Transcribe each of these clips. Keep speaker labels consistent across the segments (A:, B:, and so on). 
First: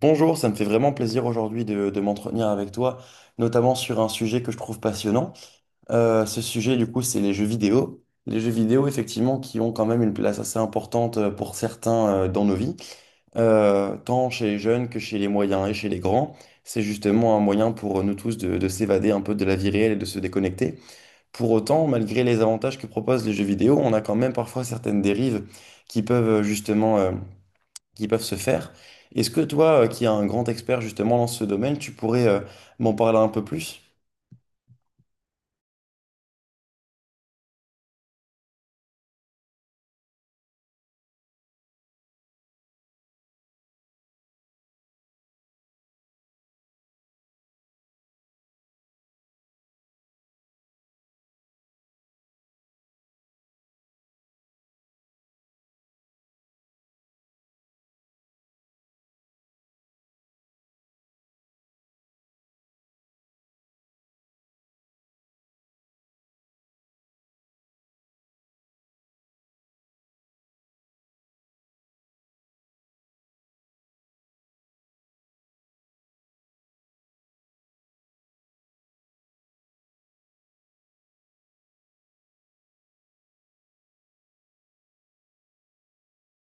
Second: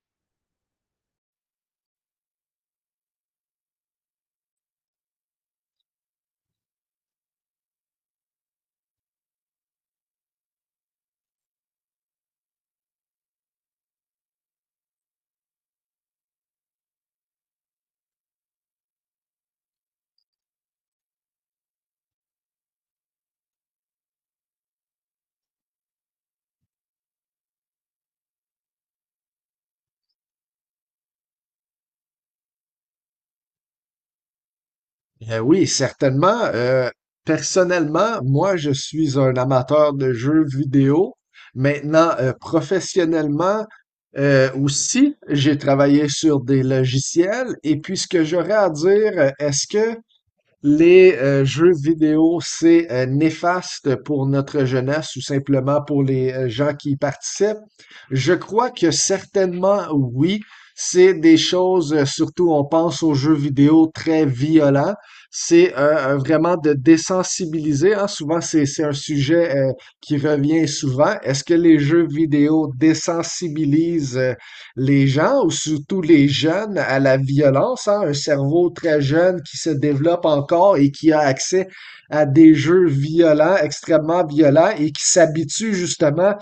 A: Bonjour, ça me fait vraiment plaisir aujourd'hui de m'entretenir avec toi, notamment sur un sujet que je trouve passionnant. Ce sujet, du coup, c'est les jeux vidéo. Les jeux vidéo, effectivement, qui ont quand même une place assez importante pour certains, dans nos vies. Tant chez les jeunes que chez les moyens et chez les grands. C'est justement un moyen pour nous tous de s'évader un peu de la vie réelle et de se déconnecter. Pour autant, malgré les avantages que proposent les jeux vidéo, on a quand même parfois certaines dérives qui peuvent, justement qui peuvent se faire. Est-ce que toi, qui es un grand expert justement dans ce domaine, tu pourrais m'en parler un peu plus?
B: Oui, certainement. Personnellement, moi, je suis un amateur de jeux vidéo. Maintenant, professionnellement, aussi, j'ai travaillé sur des logiciels. Et puis, ce que j'aurais à dire, est-ce que les jeux vidéo, c'est néfaste pour notre jeunesse ou simplement pour les gens qui y participent? Je crois que certainement oui. C'est des choses, surtout on pense aux jeux vidéo très violents. C'est vraiment de désensibiliser, hein. Souvent, c'est un sujet qui revient souvent. Est-ce que les jeux vidéo désensibilisent les gens, ou surtout les jeunes, à la violence, hein, un cerveau très jeune qui se développe encore et qui a accès à des jeux violents, extrêmement violents, et qui s'habitue justement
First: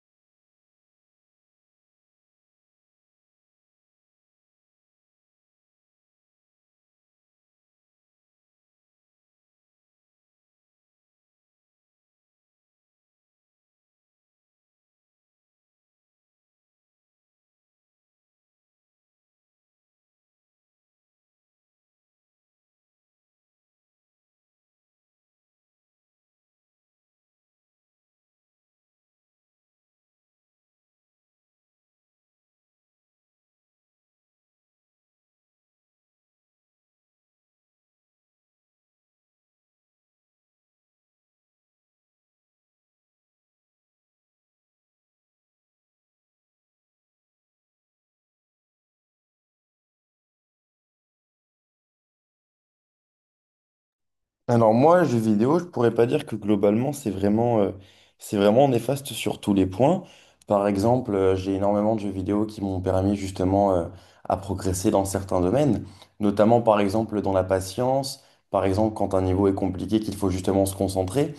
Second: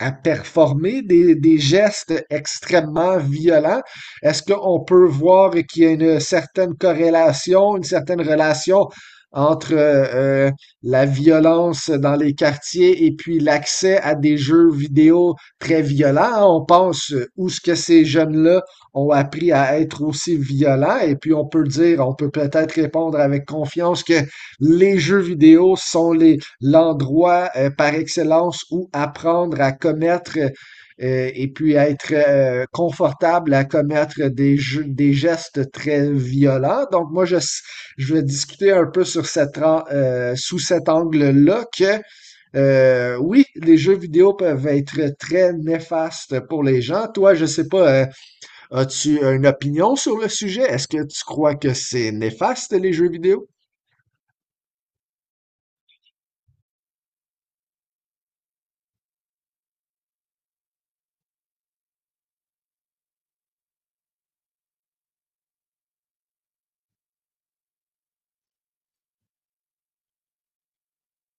B: à performer des gestes extrêmement violents. Est-ce qu'on peut voir qu'il y a une certaine corrélation, une certaine relation entre la violence dans les quartiers et puis l'accès à des jeux vidéo très violents. On pense où ce que ces jeunes-là ont appris à être aussi violents et puis on peut dire, on peut peut-être répondre avec confiance que les jeux vidéo sont les l'endroit par excellence où apprendre à commettre et puis être confortable à commettre des, jeux, des gestes très violents. Donc je vais discuter un peu sur cette, sous cet angle-là que oui, les jeux vidéo peuvent être très néfastes pour les gens. Toi, je sais pas, as-tu une opinion sur le sujet? Est-ce que tu crois que c'est néfaste les jeux vidéo?
A: Alors moi, jeux vidéo, je pourrais pas dire que globalement, c'est vraiment néfaste sur tous les points. Par exemple, j'ai énormément de jeux vidéo qui m'ont permis justement à progresser dans certains domaines, notamment par exemple dans la patience, par exemple quand un niveau est compliqué, qu'il faut justement se concentrer.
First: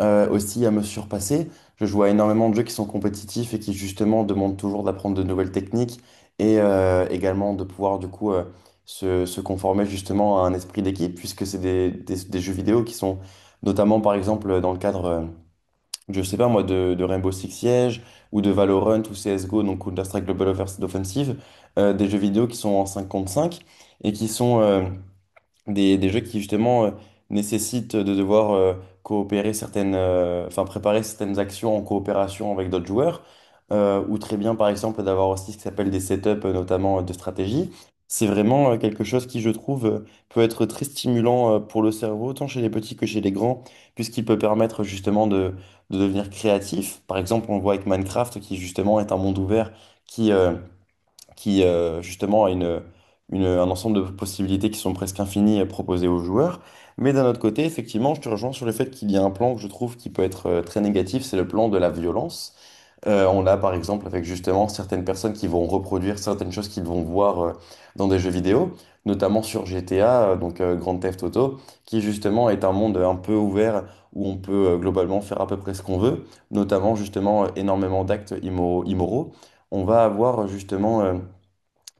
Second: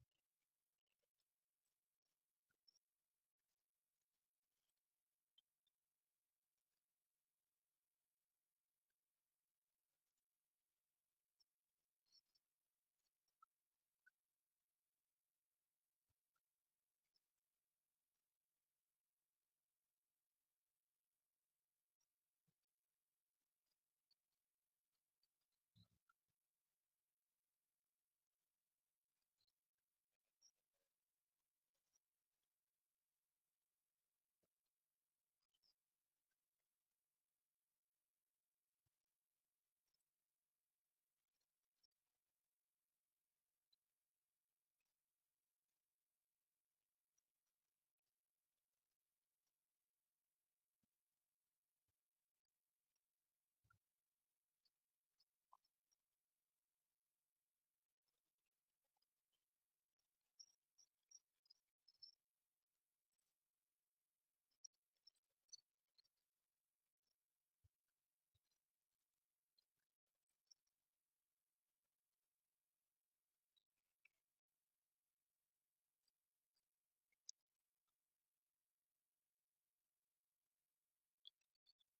A: Aussi à me surpasser. Je joue à énormément de jeux qui sont compétitifs et qui justement demandent toujours d'apprendre de nouvelles techniques et également de pouvoir du coup, se conformer justement à un esprit d'équipe, puisque c'est des, des jeux vidéo qui sont notamment par exemple dans le cadre, je sais pas moi, de Rainbow Six Siege ou de Valorant ou CSGO, donc Counter-Strike Global Offensive, des jeux vidéo qui sont en 5 contre 5 et qui sont des jeux qui justement nécessitent de devoir coopérer certaines, enfin préparer certaines actions en coopération avec d'autres joueurs, ou très bien par exemple d'avoir aussi ce qui s'appelle des setups, notamment de stratégie. C'est vraiment quelque chose qui, je trouve, peut être très stimulant pour le cerveau, tant chez les petits que chez les grands, puisqu'il peut permettre justement de devenir créatif. Par exemple, on le voit avec Minecraft, qui justement est un monde ouvert qui, justement a une, un ensemble de possibilités qui sont presque infinies à proposer aux joueurs. Mais d'un autre côté, effectivement, je te rejoins sur le fait qu'il y a un plan que je trouve qui peut être très négatif, c'est le plan de la violence. On l'a par exemple avec justement certaines personnes qui vont reproduire certaines choses qu'ils vont voir dans des jeux vidéo, notamment sur GTA, donc Grand Theft Auto, qui justement est un monde un peu ouvert où on peut globalement faire à peu près ce qu'on veut, notamment justement énormément d'actes immoraux. On va avoir,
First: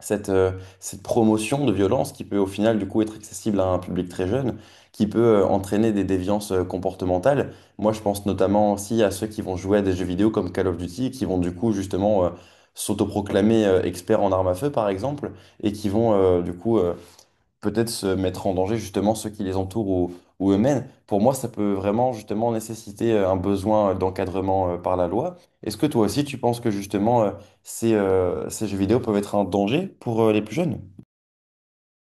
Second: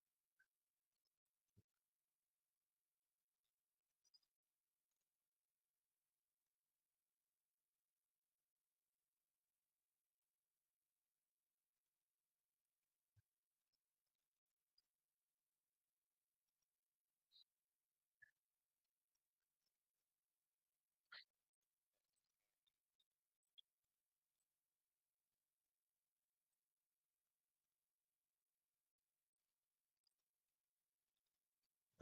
A: cette, euh, cette promotion de violence qui peut au final du coup être accessible à un public très jeune, qui peut entraîner des déviances comportementales. Moi, je pense notamment aussi à ceux qui vont jouer à des jeux vidéo comme Call of Duty, qui vont du coup justement s'autoproclamer experts en armes à feu par exemple, et qui vont, du coup peut-être se mettre en danger justement ceux qui les entourent, ou eux-mêmes. Pour moi, ça peut vraiment justement nécessiter un besoin d'encadrement par la loi. Est-ce que toi aussi, tu penses que justement ces jeux vidéo peuvent être un danger pour les plus jeunes?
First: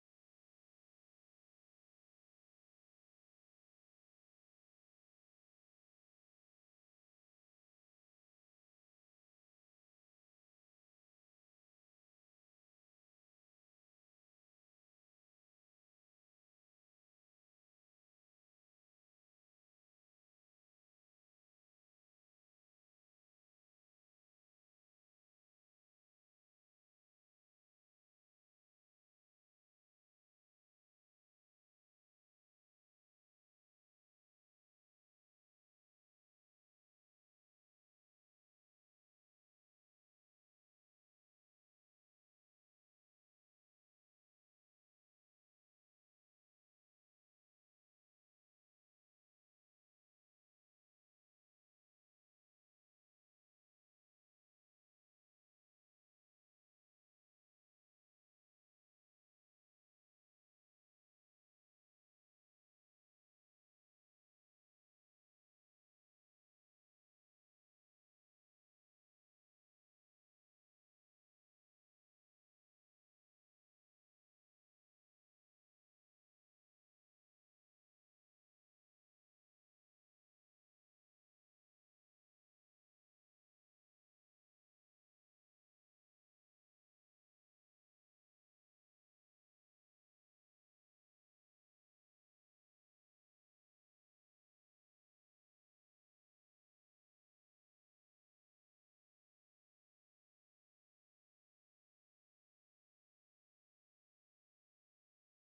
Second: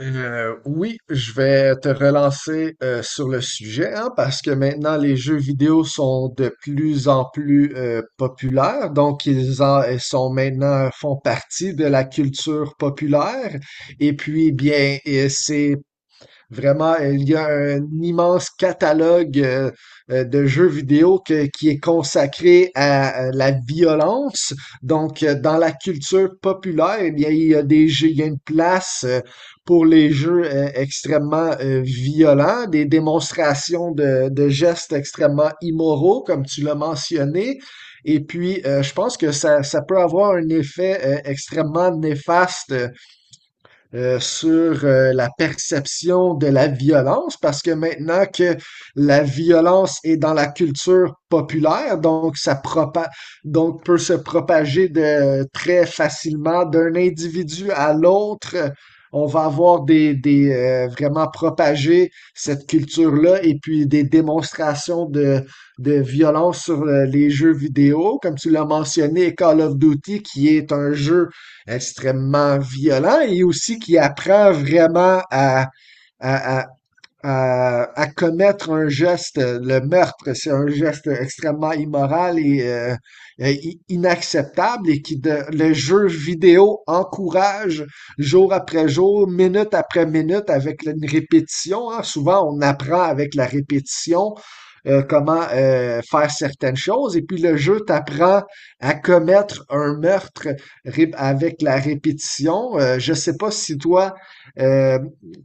B: Oui, je vais te relancer sur le sujet, hein, parce que maintenant les jeux vidéo sont de plus en plus populaires, donc ils en ils sont maintenant font partie de la culture populaire. Et puis eh bien, et c'est Vraiment, il y a un immense catalogue de jeux vidéo qui est consacré à la violence. Donc, dans la culture populaire, eh bien, il y a une place pour les jeux extrêmement violents, des démonstrations de gestes extrêmement immoraux, comme tu l'as mentionné. Et puis, je pense que ça peut avoir un effet extrêmement néfaste sur la perception de la violence, parce que maintenant que la violence est dans la culture populaire, donc ça propa donc peut se propager de très facilement d'un individu à l'autre. On va avoir des vraiment propager cette culture-là et puis des démonstrations de violence sur les jeux vidéo, comme tu l'as mentionné, Call of Duty, qui est un jeu extrêmement violent et aussi qui apprend vraiment à, à, à commettre un geste, le meurtre, c'est un geste extrêmement immoral et inacceptable et le jeu vidéo encourage jour après jour, minute après minute avec une répétition, hein. Souvent, on apprend avec la répétition, comment faire certaines choses et puis le jeu t'apprend à commettre un meurtre avec la répétition. Je sais pas si toi euh,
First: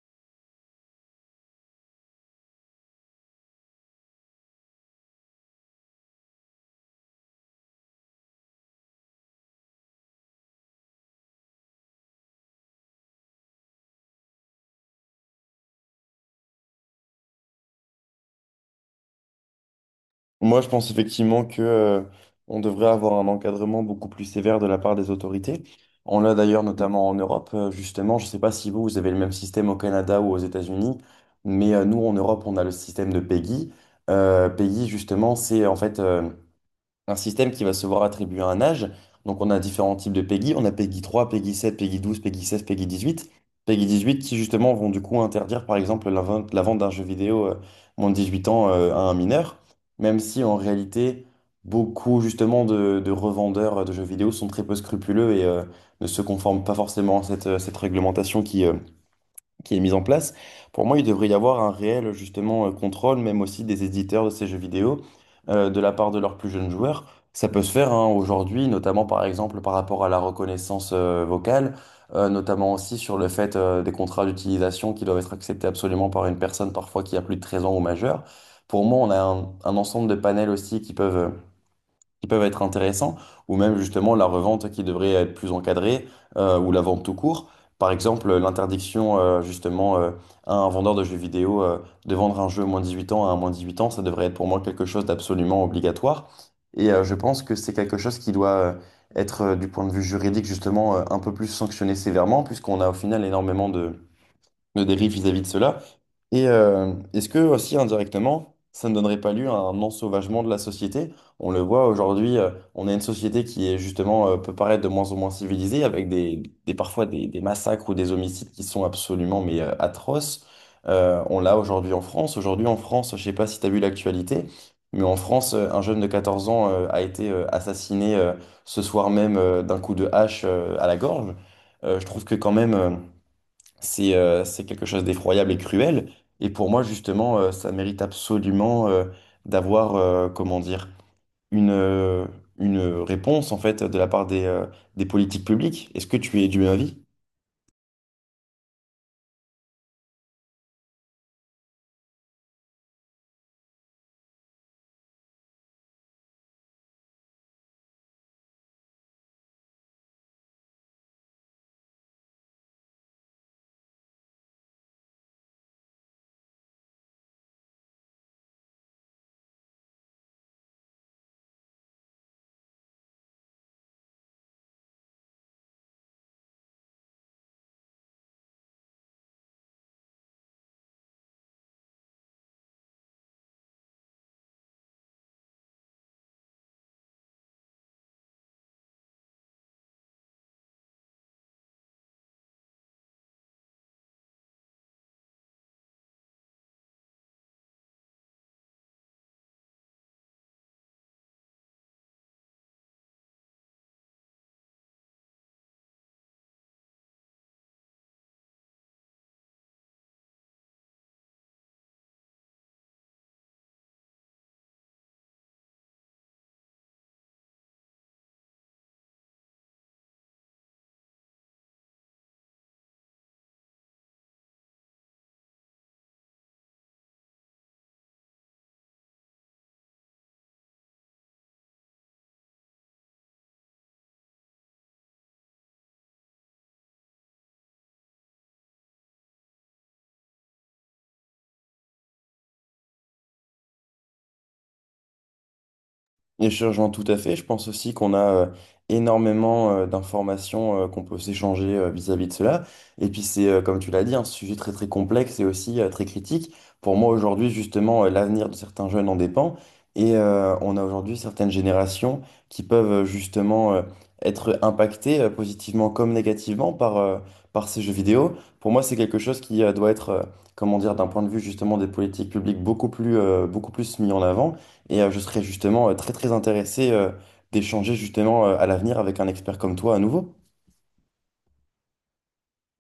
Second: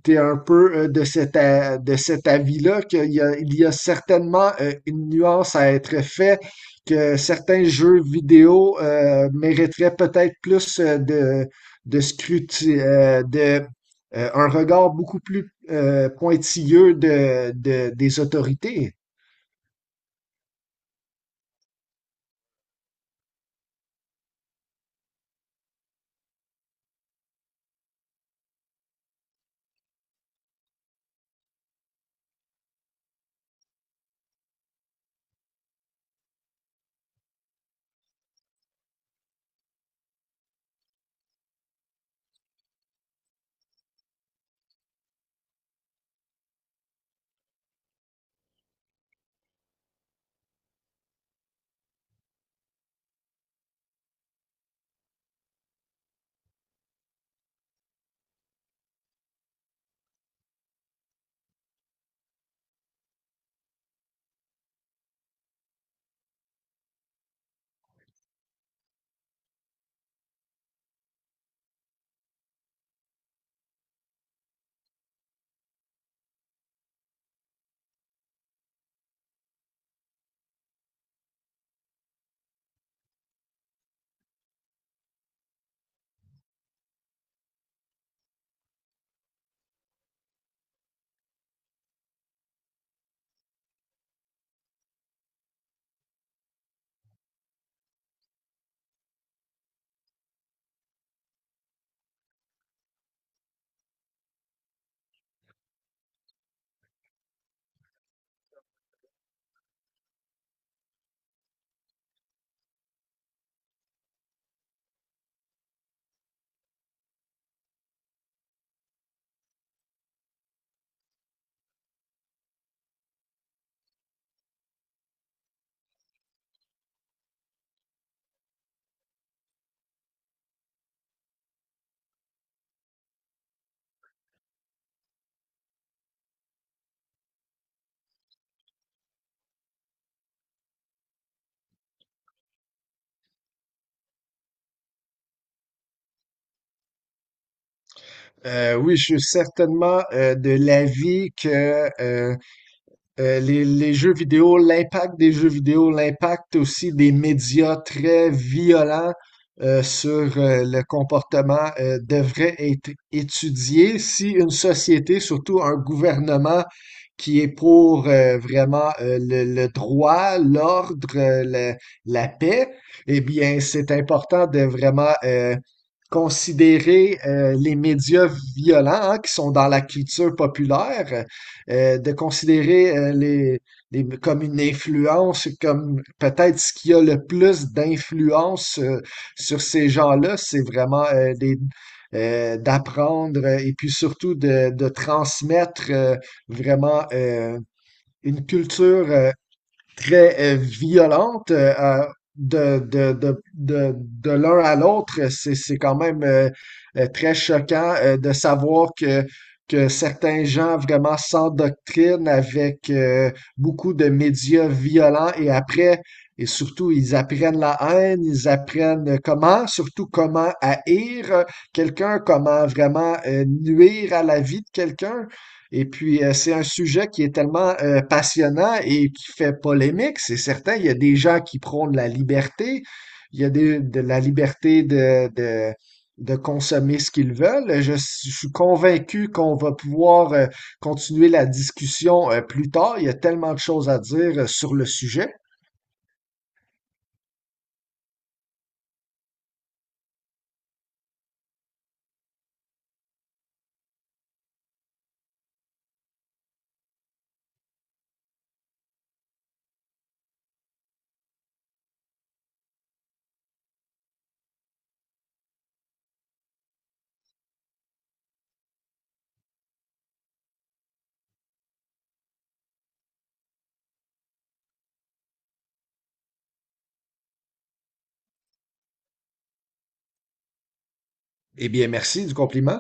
B: tu es un peu de de cet avis-là, qu'il y a, il y a certainement une nuance à être faite, que certains jeux vidéo mériteraient peut-être plus de scruti- euh, de, un regard beaucoup plus pointilleux des autorités.
A: Moi, je pense effectivement que, on devrait avoir un encadrement beaucoup plus sévère de la part des autorités. On l'a d'ailleurs notamment en Europe, justement. Je ne sais pas si vous, vous avez le même système au Canada ou aux États-Unis, mais nous, en Europe, on a le système de PEGI. PEGI, justement, c'est en fait un système qui va se voir attribuer un âge. Donc on a différents types de PEGI. On a PEGI 3, PEGI 7, PEGI 12, PEGI 16, PEGI 18. PEGI 18 qui justement vont du coup interdire par exemple la vente d'un jeu vidéo moins de 18 ans, à un mineur. Même si en réalité beaucoup justement de revendeurs de jeux vidéo sont très peu scrupuleux et ne se conforment pas forcément à cette, cette réglementation qui est mise en place, pour moi, il devrait y avoir un réel justement contrôle, même aussi des éditeurs de ces jeux vidéo, de la part de leurs plus jeunes joueurs. Ça peut se faire hein, aujourd'hui, notamment par exemple par rapport à la reconnaissance vocale, notamment aussi sur le fait des contrats d'utilisation qui doivent être acceptés absolument par une personne parfois qui a plus de 13 ans ou majeur. Pour moi, on a un ensemble de panels aussi qui peuvent, qui peuvent être intéressants, ou même justement la revente qui devrait être plus encadrée, ou la vente tout court. Par exemple, l'interdiction, justement à un vendeur de jeux vidéo de vendre un jeu au moins 18 ans à un moins 18 ans, ça devrait être pour moi quelque chose d'absolument obligatoire. Et je pense que c'est quelque chose qui doit être, du point de vue juridique justement un peu plus sanctionné sévèrement, puisqu'on a au final énormément de dérives vis-à-vis de cela. Et est-ce que aussi indirectement, ça ne donnerait pas lieu à un ensauvagement de la société? On le voit aujourd'hui, on a une société qui est justement, peut paraître de moins en moins civilisée, avec des, parfois des massacres ou des homicides qui sont absolument mais atroces. On l'a aujourd'hui en France. Aujourd'hui en France, je ne sais pas si tu as vu l'actualité, mais en France, un jeune de 14 ans a été assassiné, ce soir même, d'un coup de hache à la gorge. Je trouve que quand même, c'est, c'est quelque chose d'effroyable et cruel. Et pour moi, justement, ça mérite absolument d'avoir, comment dire, une, euh, une réponse, en fait, de la part des politiques publiques. Est-ce que tu es du même avis?
B: Oui, je suis certainement de l'avis que les jeux vidéo, l'impact des jeux vidéo, l'impact aussi des médias très violents sur le comportement devrait être étudié. Si une société, surtout un gouvernement qui est pour vraiment le droit, l'ordre, la, la paix, eh bien, c'est important de vraiment considérer les médias violents, hein, qui sont dans la culture populaire. De considérer comme une influence, comme peut-être ce qui a le plus d'influence sur ces gens-là, c'est vraiment d'apprendre et puis surtout de transmettre vraiment une culture très violente de l'un à l'autre. C'est quand même très choquant de savoir que certains gens vraiment s'endoctrinent avec beaucoup de médias violents et après, et surtout, ils apprennent la haine, ils apprennent comment, surtout comment haïr quelqu'un, comment vraiment nuire à la vie de quelqu'un. Et puis, c'est un sujet qui est tellement passionnant et qui fait polémique, c'est certain. Il y a des gens qui prônent la liberté, il y a de la liberté de consommer ce qu'ils veulent. Je suis convaincu qu'on va pouvoir continuer la discussion plus tard. Il y a tellement de choses à dire sur le sujet.
A: Et je rejoins tout à fait. Je pense aussi qu'on a énormément d'informations qu'on peut s'échanger vis-à-vis de cela. Et puis c'est, comme tu l'as dit, un sujet très très complexe et aussi très critique. Pour moi aujourd'hui, justement, l'avenir de certains jeunes en dépend. Et on a aujourd'hui certaines générations qui peuvent, justement être impactées positivement comme négativement par, par ces jeux vidéo. Pour moi, c'est quelque chose qui doit être, comment dire, d'un point de vue justement des politiques publiques beaucoup plus mis en avant, et je serais justement très très intéressé d'échanger justement à l'avenir avec un expert comme toi à nouveau.
B: Eh bien, merci du compliment.